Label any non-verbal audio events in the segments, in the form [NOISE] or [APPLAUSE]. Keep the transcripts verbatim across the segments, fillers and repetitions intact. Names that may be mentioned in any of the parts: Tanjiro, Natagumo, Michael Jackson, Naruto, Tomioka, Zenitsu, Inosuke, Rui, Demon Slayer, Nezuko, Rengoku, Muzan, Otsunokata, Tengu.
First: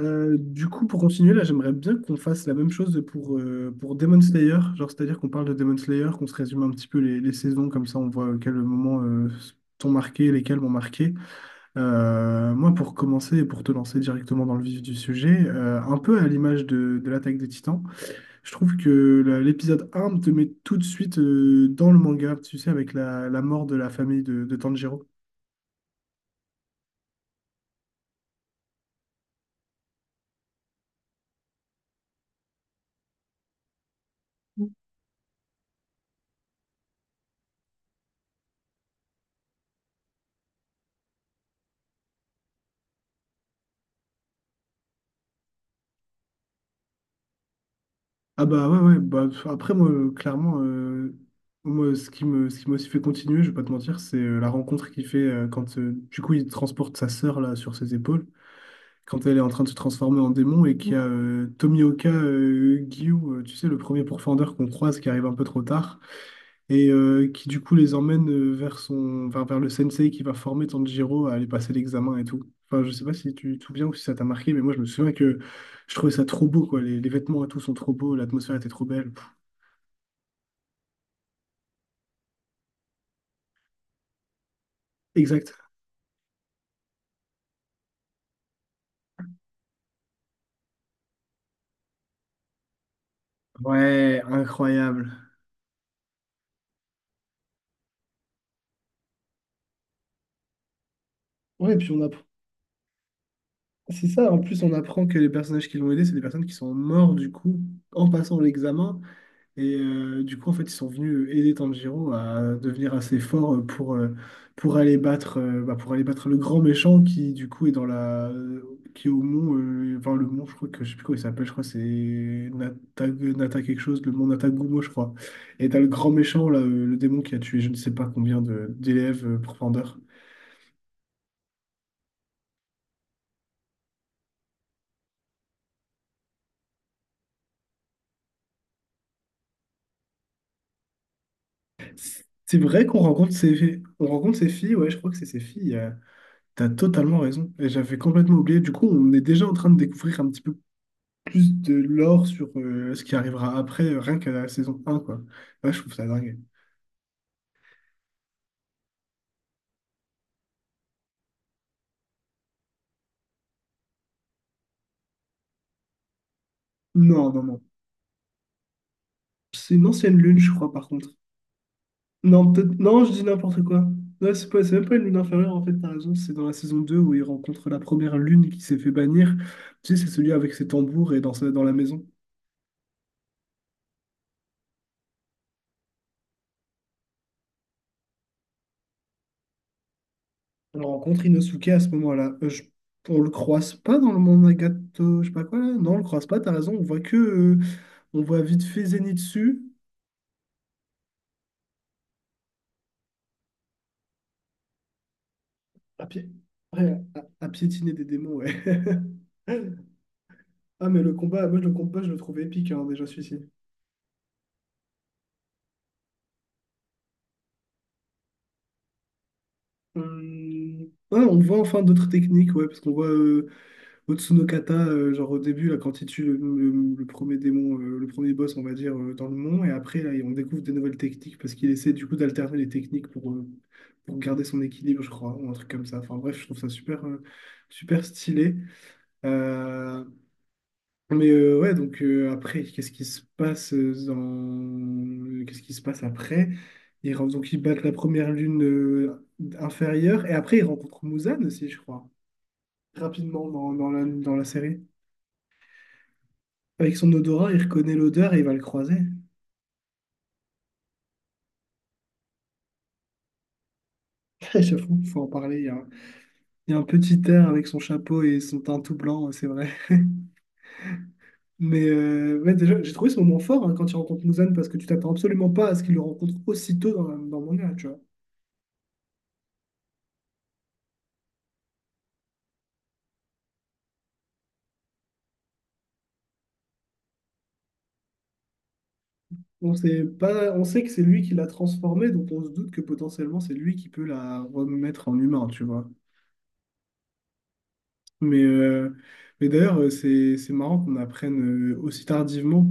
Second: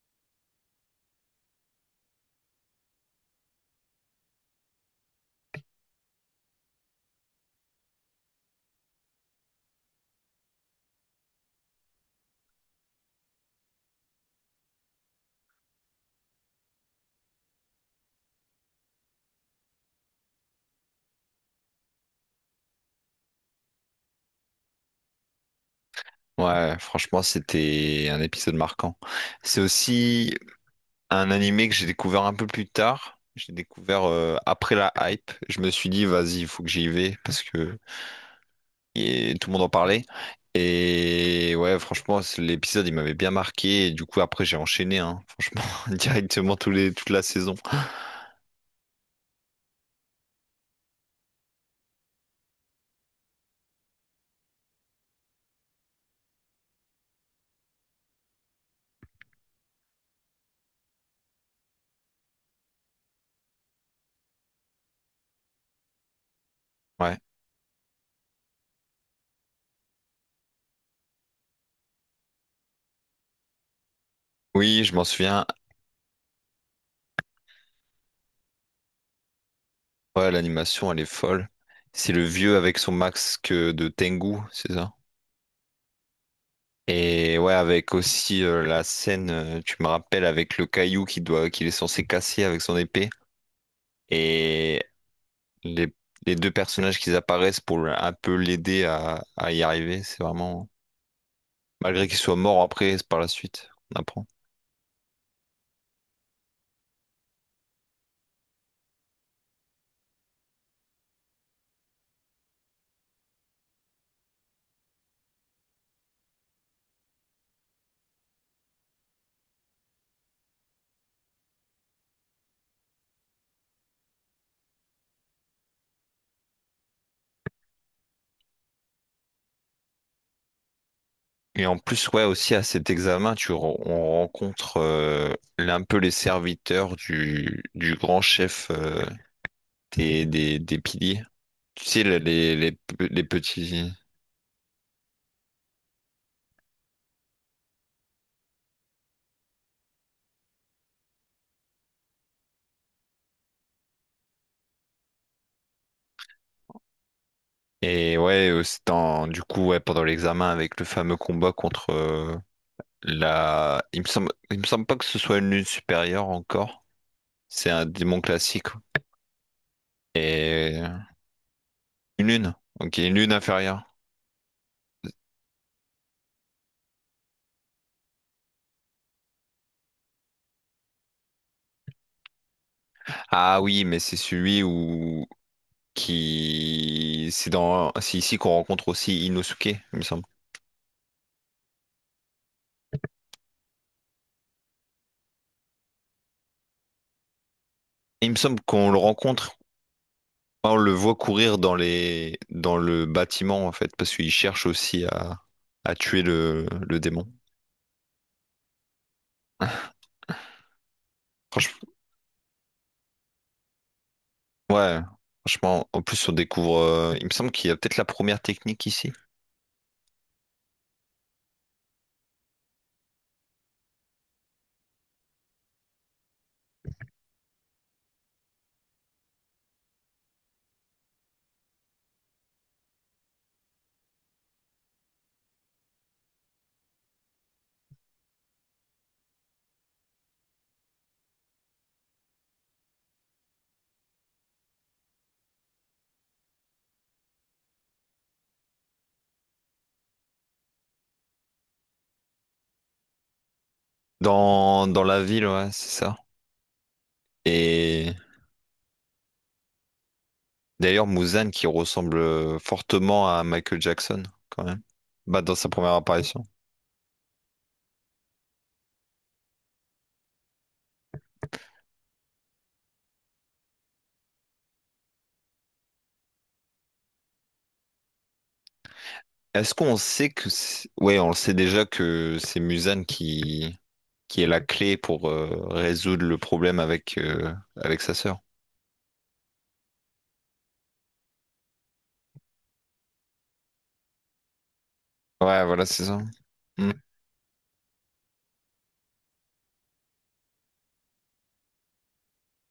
Euh, du coup, pour continuer, là, j'aimerais bien qu'on fasse la même chose pour, euh, pour Demon Slayer. Genre, c'est-à-dire qu'on parle de Demon Slayer, qu'on se résume un petit peu les, les saisons, comme ça on voit à quel moment euh, t'ont marqué, lesquels m'ont marqué. Euh, moi, pour commencer et pour te lancer directement dans le vif du sujet, euh, un peu à l'image de, de l'Attaque des Titans, je trouve que la- l'épisode un te met tout de suite euh, dans le manga, tu sais, avec la, la mort de la famille de, de Tanjiro. Ouais, franchement, c'était un épisode marquant. C'est aussi un animé que j'ai découvert un peu plus tard. J'ai découvert euh, après la hype. Je me suis dit, vas-y, il faut que j'y vais parce que et tout le monde en parlait. Et ouais, franchement, c'est- l'épisode, il m'avait bien marqué. Et du coup, après, j'ai enchaîné, hein, franchement, [LAUGHS] directement tous les, toute la saison. Ah bah ouais, ouais, bah pff, après moi, euh, clairement, euh, moi, ce qui me, ce qui m'a aussi fait continuer, je vais pas te mentir, c'est euh, la rencontre qu'il fait euh, quand, euh, du coup, il transporte sa sœur, là, sur ses épaules, quand elle est en train de se transformer en démon, et qu'il y a euh, Tomioka euh, Gyu, euh, tu sais, le premier pourfendeur qu'on croise, qui arrive un peu trop tard, et Ouais. euh, qui, du coup, les emmène euh, vers son, enfin, vers le sensei qui va former Tanjiro à aller passer l'examen et tout. Enfin, je sais pas si tu te souviens ou si ça t'a marqué, mais moi, je Oui, me je m'en souviens que souviens. je trouvais ça trop beau, quoi. Les, les vêtements et tout sont trop beaux, l'atmosphère était trop belle. Ouais, l'animation, elle est folle. C'est le vieux avec son masque de Tengu, c'est ça? Exact. Et ouais, avec aussi euh, la scène, euh, tu me rappelles, avec le caillou qui doit, qu'il est censé casser avec son épée. Ouais, Et incroyable. les, les deux personnages qui apparaissent pour le- un peu l'aider à, à y arriver, c'est vraiment... Ouais, puis on Malgré qu'il apprend. soit mort après, c'est par la suite, on C'est apprend. ça, en plus on apprend que les personnages qui l'ont aidé, c'est des personnes qui sont mortes du coup en passant l'examen. Et euh, du coup, en fait, ils sont venus aider Tanjiro à devenir assez fort euh, pour, euh, pour aller battre, euh, bah, pour aller battre le grand méchant qui du coup est dans la. Qui est au mont. euh, Enfin, le mont, je crois que je sais plus comment il s'appelle, je crois que c'est Nata... Nata quelque chose, le mont Natagumo, je crois. Et t'as le grand méchant, là, euh, le démon qui a tué je ne sais pas combien de- d'élèves euh, pour Pander. Et en plus, ouais, aussi à cet examen, tu, re- on rencontre euh, un peu les serviteurs du, du grand chef euh, des, des, des piliers. Tu sais, les, les, C'est les vrai qu'on les rencontre ces... petits... on rencontre ces filles, ouais, je crois que c'est ces filles. Euh, T'as totalement raison. Et j'avais complètement oublié. Du coup, on est déjà en train de découvrir un petit peu plus de lore sur euh, ce qui arrivera après, euh, rien qu'à la saison un quoi. Ouais, je trouve ça dingue. Et ouais, euh, c'est en- du coup, ouais, pendant l'examen avec le fameux combat contre euh, la. Il me semble... Il me semble pas que ce soit une lune supérieure encore. Non, non, non. C'est un démon classique. C'est une ancienne lune, je crois, Et par contre. une Non, lune. peut-être. Ok, Non, je une dis lune n'importe quoi. inférieure. Non, c'est pas... c'est même pas une lune inférieure, en fait, t'as raison. C'est dans la saison deux où il rencontre la première lune qui s'est fait bannir. Tu sais, c'est celui avec ses tambours et dans, sa- dans la maison. Ah oui, mais c'est celui où qui. C'est dans. C'est ici qu'on rencontre aussi Inosuke, il me semble. On rencontre Inosuke à ce moment-là. Euh, je- on le croise pas dans le monde Nagato, je sais pas quoi là. Non, on le croise pas, t'as raison. On voit que, euh, on Il me voit semble vite fait qu'on le rencontre. Zenitsu On le voit courir dans les dans le bâtiment en fait, parce qu'il cherche aussi à, à à, tuer pied, le, ouais, le démon. à, à piétiner des démons, ouais. [LAUGHS] Ah, mais le combat, moi je le Franchement, combat, je le trouve épique hein, déjà celui-ci. ouais, franchement, en plus on découvre. euh, il me semble qu'il y a peut-être la première technique ici. Hum, ah, on voit enfin d'autres techniques, ouais, parce qu'on voit euh, Otsunokata, euh, genre au début, là, quand il tue le, le- le premier démon, euh, le premier boss, on va dire, euh, dans le mont, et après, là, on découvre des nouvelles techniques parce qu'il essaie du coup d'alterner les techniques pour, euh, pour garder son équilibre, je crois, ou un truc comme ça. Enfin bref, je trouve ça super, euh, super stylé. Euh, mais euh, ouais, donc euh, après, qu'est-ce qui se passe euh, dans... qu'est-ce qui se passe après? Ils, ren- donc ils battent la première lune euh, inférieure, et après, ils rencontrent Muzan aussi, je crois, rapidement dans, dans la, dans la série. Dans, dans la ville, ouais, c'est ça. Avec son odorat, il reconnaît Et l'odeur et il va le croiser. d'ailleurs, Muzan qui ressemble euh, fortement à Michael Jackson, [LAUGHS] quand même. J'avoue, il faut en Bah, dans parler. Il y sa a, un première apparition. il y a un petit air avec son chapeau et son teint tout blanc, c'est vrai. Mais euh, ouais, déjà, j'ai trouvé ce moment fort hein, quand il rencontre Muzan parce que tu t'attends absolument pas à ce qu'il le rencontre aussitôt dans, la- dans le manga, tu vois. Est-ce qu'on sait que. c'est- Ouais, on le sait déjà que c'est Muzan qui, qui est la clé pour euh, résoudre le problème avec, euh, avec sa sœur. On sait pas, on sait que c'est lui qui l'a transformé, donc on se doute que potentiellement c'est lui qui peut la remettre en humain, tu Ouais, voilà, vois. c'est ça. Mm. Mais, euh, mais d'ailleurs, euh, c'est, c'est marrant qu'on apprenne euh, aussi tardivement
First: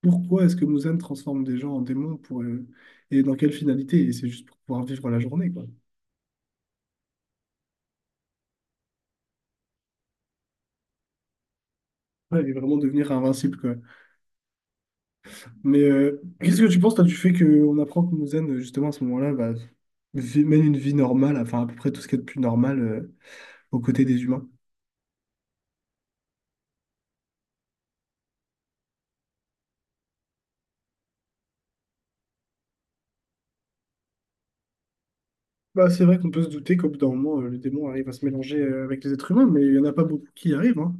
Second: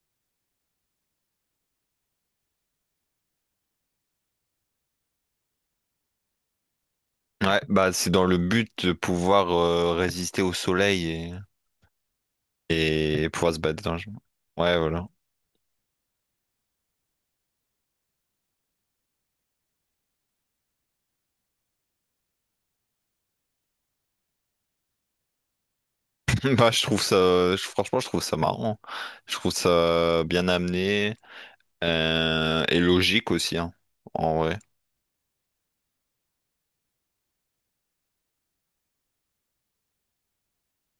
pourquoi est-ce que Muzan transforme des gens en démons pour, euh, et dans quelle finalité. Et c'est juste pour pouvoir vivre la journée, quoi. Ouais, bah c'est dans le but de pouvoir euh, résister au soleil et. Ouais, et vraiment devenir Et pouvoir invincible, se quoi. battre dans le jeu. Ouais, voilà. Mais euh, qu'est-ce que tu penses, toi, du fait qu'on apprend que Muzan, euh, justement, à ce moment-là, bah, vi- mène une vie normale, enfin à peu près tout ce qu'il y a de plus normal euh, aux côtés des humains? [LAUGHS] Bah, je trouve ça, je- franchement, je trouve ça marrant. Je trouve ça bien amené euh, et logique aussi, hein, en vrai. Bah, c'est vrai qu'on peut se douter qu'au bout d'un moment, euh, le démon arrive à se mélanger euh, avec les êtres humains, mais il n'y en a pas beaucoup qui y arrivent, hein.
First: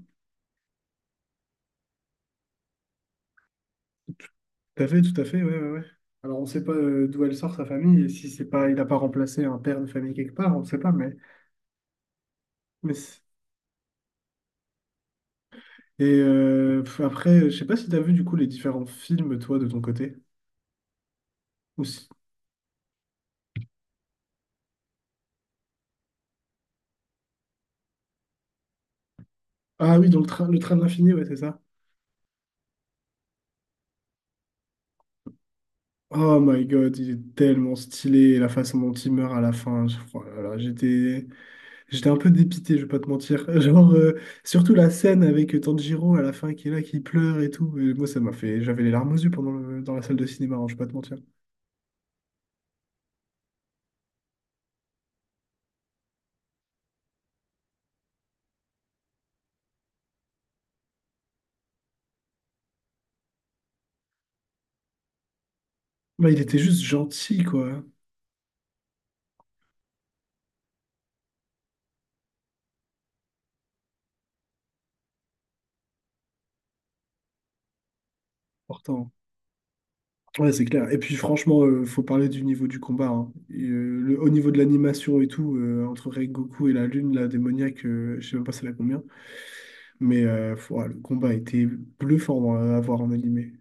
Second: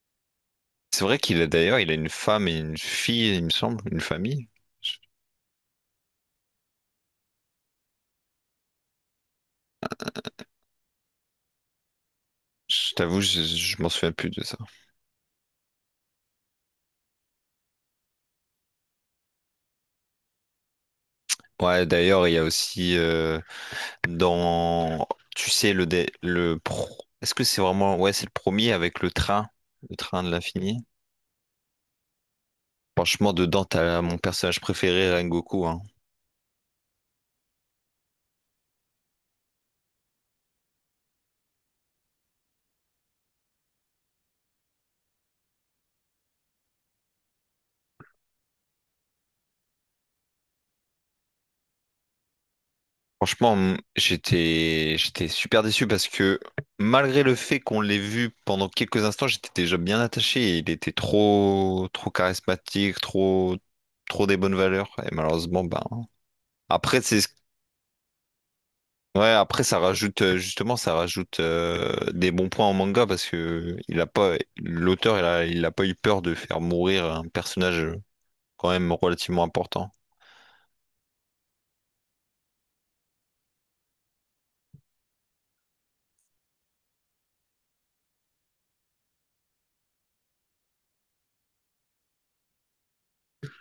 C'est vrai qu'il a d'ailleurs, il a une femme et une fille, il me semble, une famille. Tout à Je, fait, tout à fait, ouais, ouais, ouais. Alors, on ne sait pas euh, d'où elle sort sa famille, et si c'est pas, il n'a pas remplacé un père de famille quelque part, on ne sait pas, mais... mais je t'avoue, c'est- je, je m'en souviens plus de ça. et euh, pff, après, je sais pas si tu as vu, du coup, les différents films, toi, de ton côté. Ou Ouais, si- d'ailleurs, il y a aussi euh, dans, tu sais, le dé- le pro. Est-ce que c'est vraiment, ouais, c'est le premier avec le train, le Ah oui, dans train le de train, le train de l'infini. l'infini, ouais, c'est ça. Franchement, dedans, t'as mon personnage préféré, Rengoku, hein. Oh my god, il est tellement stylé, et la façon dont il meurt à la fin, je- oh là là, j'étais... J'étais un peu dépité, je vais pas te mentir. [LAUGHS] Genre, euh, surtout la scène avec Tanjiro à la fin qui est là, qui pleure et tout. Et moi, ça m'a fait... J'avais les larmes aux yeux pendant le- dans la salle de cinéma, hein, je vais pas te mentir. Franchement, m- j'étais j'étais super déçu parce que malgré le fait qu'on l'ait vu pendant quelques instants, j'étais déjà bien attaché et il était trop trop charismatique, trop trop des bonnes valeurs et malheureusement ben Bah, il était juste après c'est ce- gentil, quoi, hein, ouais, après ça rajoute euh, justement ça rajoute euh, des bons points en manga parce que il a pas l'auteur il a il a pas eu peur de faire mourir un personnage quand même pourtant. relativement important. Ouais, c'est clair. Et puis franchement, euh, faut parler du niveau du combat, hein. Et, euh, le, au niveau de l'animation et tout, euh, entre Rengoku et la lune, la démoniaque, euh, je sais même pas c'est la combien. Mais euh, faut- ouais, le combat était bluffant euh, à voir en animé.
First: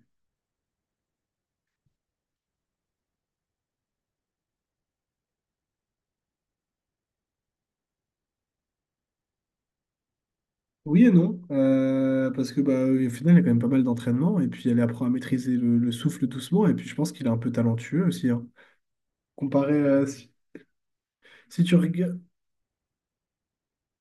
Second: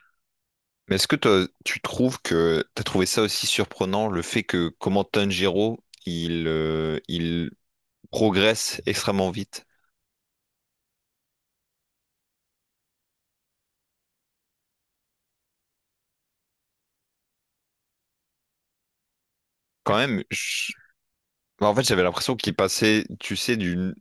Mais est-ce que toi, tu trouves que tu as trouvé ça aussi surprenant, le fait que comment Tanjiro, il, euh, il progresse extrêmement vite? Oui et non, euh, parce que bah, au final, il y a quand même pas mal d'entraînement, et puis elle apprend à maîtriser le, le souffle doucement, et puis je pense qu'il est un peu talentueux aussi, hein. Comparé Quand à... même, Si, je- si en tu fait, j'avais regardes... l'impression qu'il passait, tu sais, d'une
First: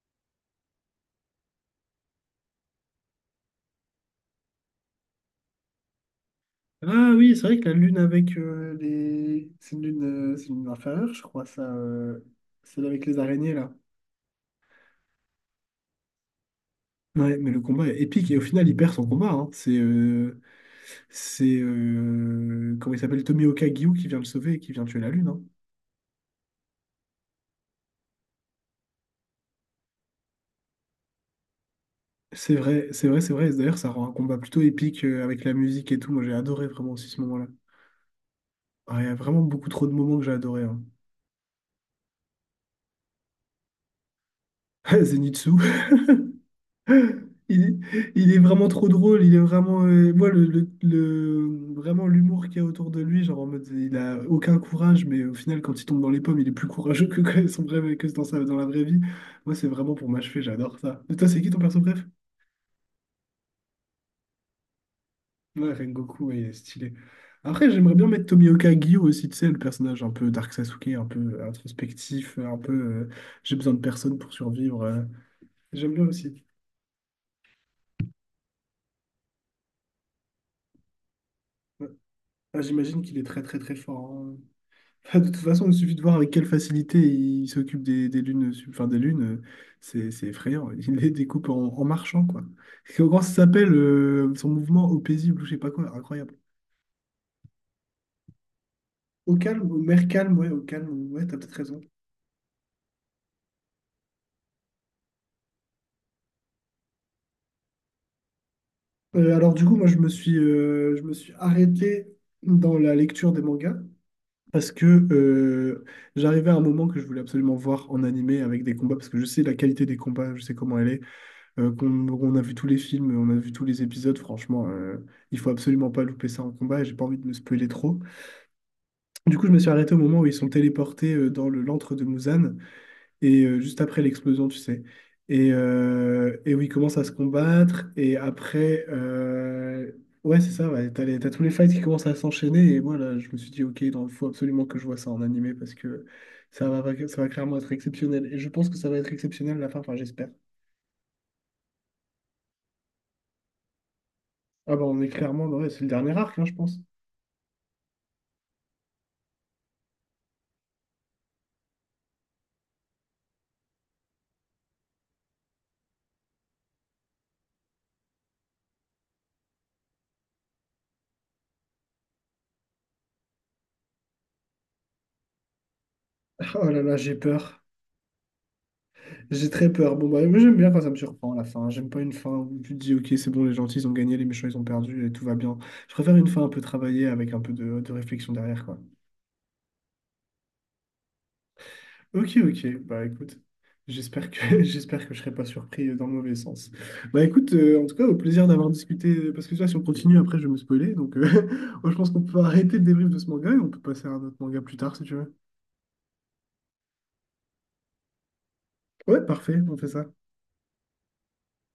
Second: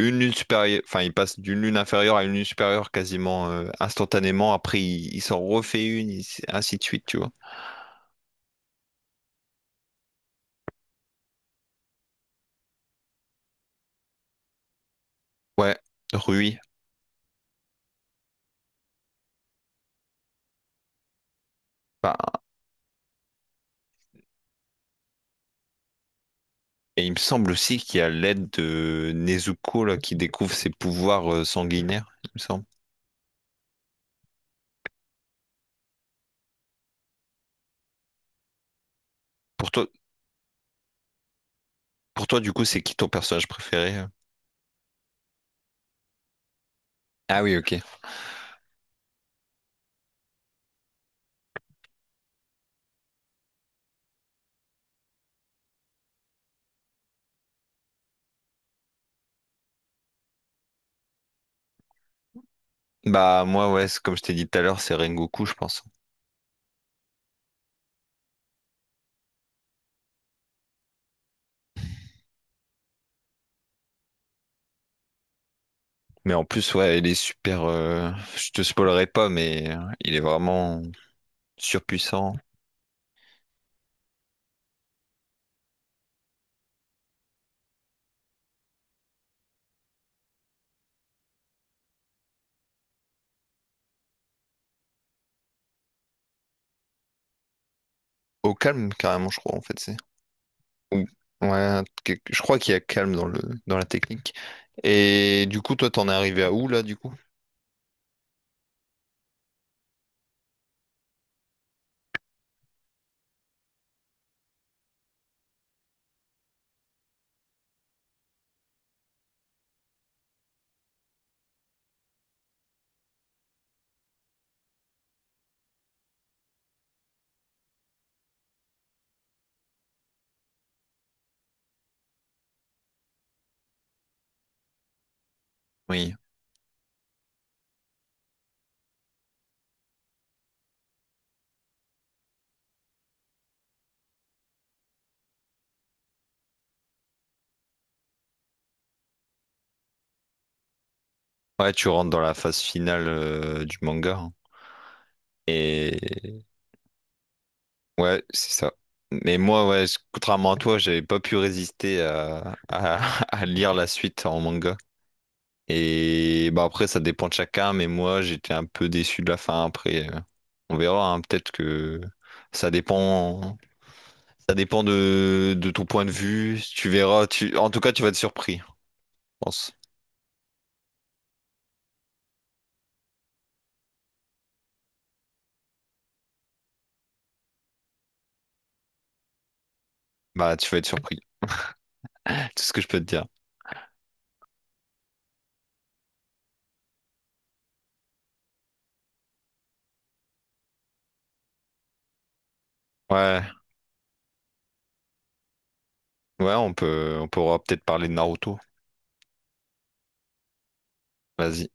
une lune supérieure, enfin, il passe d'une lune inférieure à une lune supérieure quasiment euh, instantanément. Après, il, il s'en refait une, il- ainsi de suite, Ah tu vois. oui, c'est vrai que la lune avec euh, les. c'est une lune, euh, c'est une lune inférieure, je crois, ça. Euh, Celle avec les araignées, là. Ouais, Rui. Ouais, mais le combat est épique et au final, il perd son combat, hein. C'est. Euh, C'est. Bah, Euh, Comment il s'appelle? Tomioka Gyu qui vient le sauver et qui vient tuer la lune, hein. et il me semble aussi qu'il y a l'aide de Nezuko là, qui découvre ses pouvoirs euh, sanguinaires, il me C'est semble. vrai, c'est vrai, c'est vrai. D'ailleurs, ça rend un combat plutôt épique euh, avec la musique et tout. Moi, j'ai adoré vraiment aussi ce moment-là. Ah, il y a vraiment beaucoup Pour trop toi, de moments que j'ai adoré, hein. pour toi, du coup, c'est qui ton personnage préféré? Euh [LAUGHS] Zenitsu, Ah oui, il est, ok. il est vraiment trop drôle, il est vraiment... euh, moi, le, le- le- vraiment l'humour qu'il y a autour de lui, genre en mode, il a aucun courage, mais au final, quand il tombe dans les pommes, il est plus courageux que, que son vrai, que dans sa, dans la vraie vie. Moi, c'est vraiment pour m'achever, j'adore ça. Et toi, c'est qui ton perso bref? Bah moi, ouais, c'est- comme je t'ai dit tout à l'heure, c'est Rengoku, je Ouais, pense. Rengoku, ouais, il est stylé. Après, j'aimerais bien mettre Tomioka Gyo aussi, tu sais, le personnage un peu Dark Sasuke, un peu introspectif, un peu euh, j'ai besoin de personne pour survivre. Euh. J'aime bien Mais aussi. en plus, ouais, il est super. euh, Je te spoilerai pas, mais euh, il est vraiment. Ouais. Surpuissant Ah, j'imagine qu'il est très très très fort, hein. Bah, de toute façon, il suffit de voir avec quelle facilité il s'occupe des, des lunes, sub- enfin des lunes, euh, c'est c'est effrayant. [LAUGHS] Il les découpe en, en marchant, quoi. Et comment ça s'appelle euh, son mouvement au paisible ou je sais pas quoi, incroyable. au calme carrément, Au je crois en calme, au fait c'est. mer calme, ouais, au Ou- calme, ouais, t'as peut-être raison. Ouais, quelque- je crois qu'il y a calme dans le dans la technique. Et du coup, toi, t'en es arrivé à où là, du coup? Euh, alors du coup, moi je me suis, euh, je me suis arrêté dans la lecture des mangas parce que euh, j'arrivais à un moment que je voulais absolument voir en animé avec des combats parce que je sais la qualité des combats, je sais comment elle est. euh, qu'on on a vu tous les films, on a vu tous les épisodes. Franchement, euh, il faut absolument pas louper ça en combat. Et j'ai pas envie de me spoiler trop. Du coup, je me suis arrêté au moment où ils sont téléportés euh, dans le l'antre de Muzan et euh, juste après l'explosion, tu sais. Et, Oui. euh, et où ils commencent à se combattre. Et après, euh, ouais, c'est ça. Ouais, t'as les- t'as tous les fights qui commencent à s'enchaîner. Et moi, là, je me suis dit, ok, il faut absolument que je vois ça en animé parce que ça va, ça va clairement être exceptionnel. Et je pense que ça va être exceptionnel à la fin. Enfin, j'espère. Ouais, tu rentres dans la phase finale euh, du manga, hein. Ah bah on est clairement, ouais, c'est le dernier Et arc, hein, je pense. ouais, c'est ça. Mais moi, ouais, je- contrairement à toi, j'avais pas pu résister à, à, [LAUGHS] à lire la suite en manga. Et bah après, ça dépend de chacun, mais moi, j'étais un peu déçu de la fin. Après, euh, on verra, hein, peut-être que ça dépend, ça dépend de, de ton point de vue. Oh là Tu là, j'ai verras, tu, peur. en tout cas, tu vas être surpris, je J'ai très pense. peur. Bon, bah, moi, j'aime bien quand ça me surprend la fin. J'aime pas une fin où tu te dis, ok, c'est bon, les gentils, ils ont gagné, les méchants, ils ont perdu et tout va bien. Je préfère une fin un peu travaillée avec un peu de, de réflexion derrière, quoi. Bah, tu vas être surpris. Ok, [LAUGHS] Tout ce ok. que je peux te Bah, dire. écoute, j'espère que, [LAUGHS] j'espère que je serai pas surpris dans le mauvais sens. Bah, écoute, euh, en tout cas, au plaisir d'avoir discuté. Parce que ça, si on continue, après, je vais me spoiler. Donc, euh, [LAUGHS] moi, je pense qu'on peut arrêter le débrief de ce Ouais, manga et on peut passer à un autre manga plus tard, si tu veux. ouais, on peut, on pourra peut-être parler de Naruto. Ouais, parfait, on fait ça. Vas-y.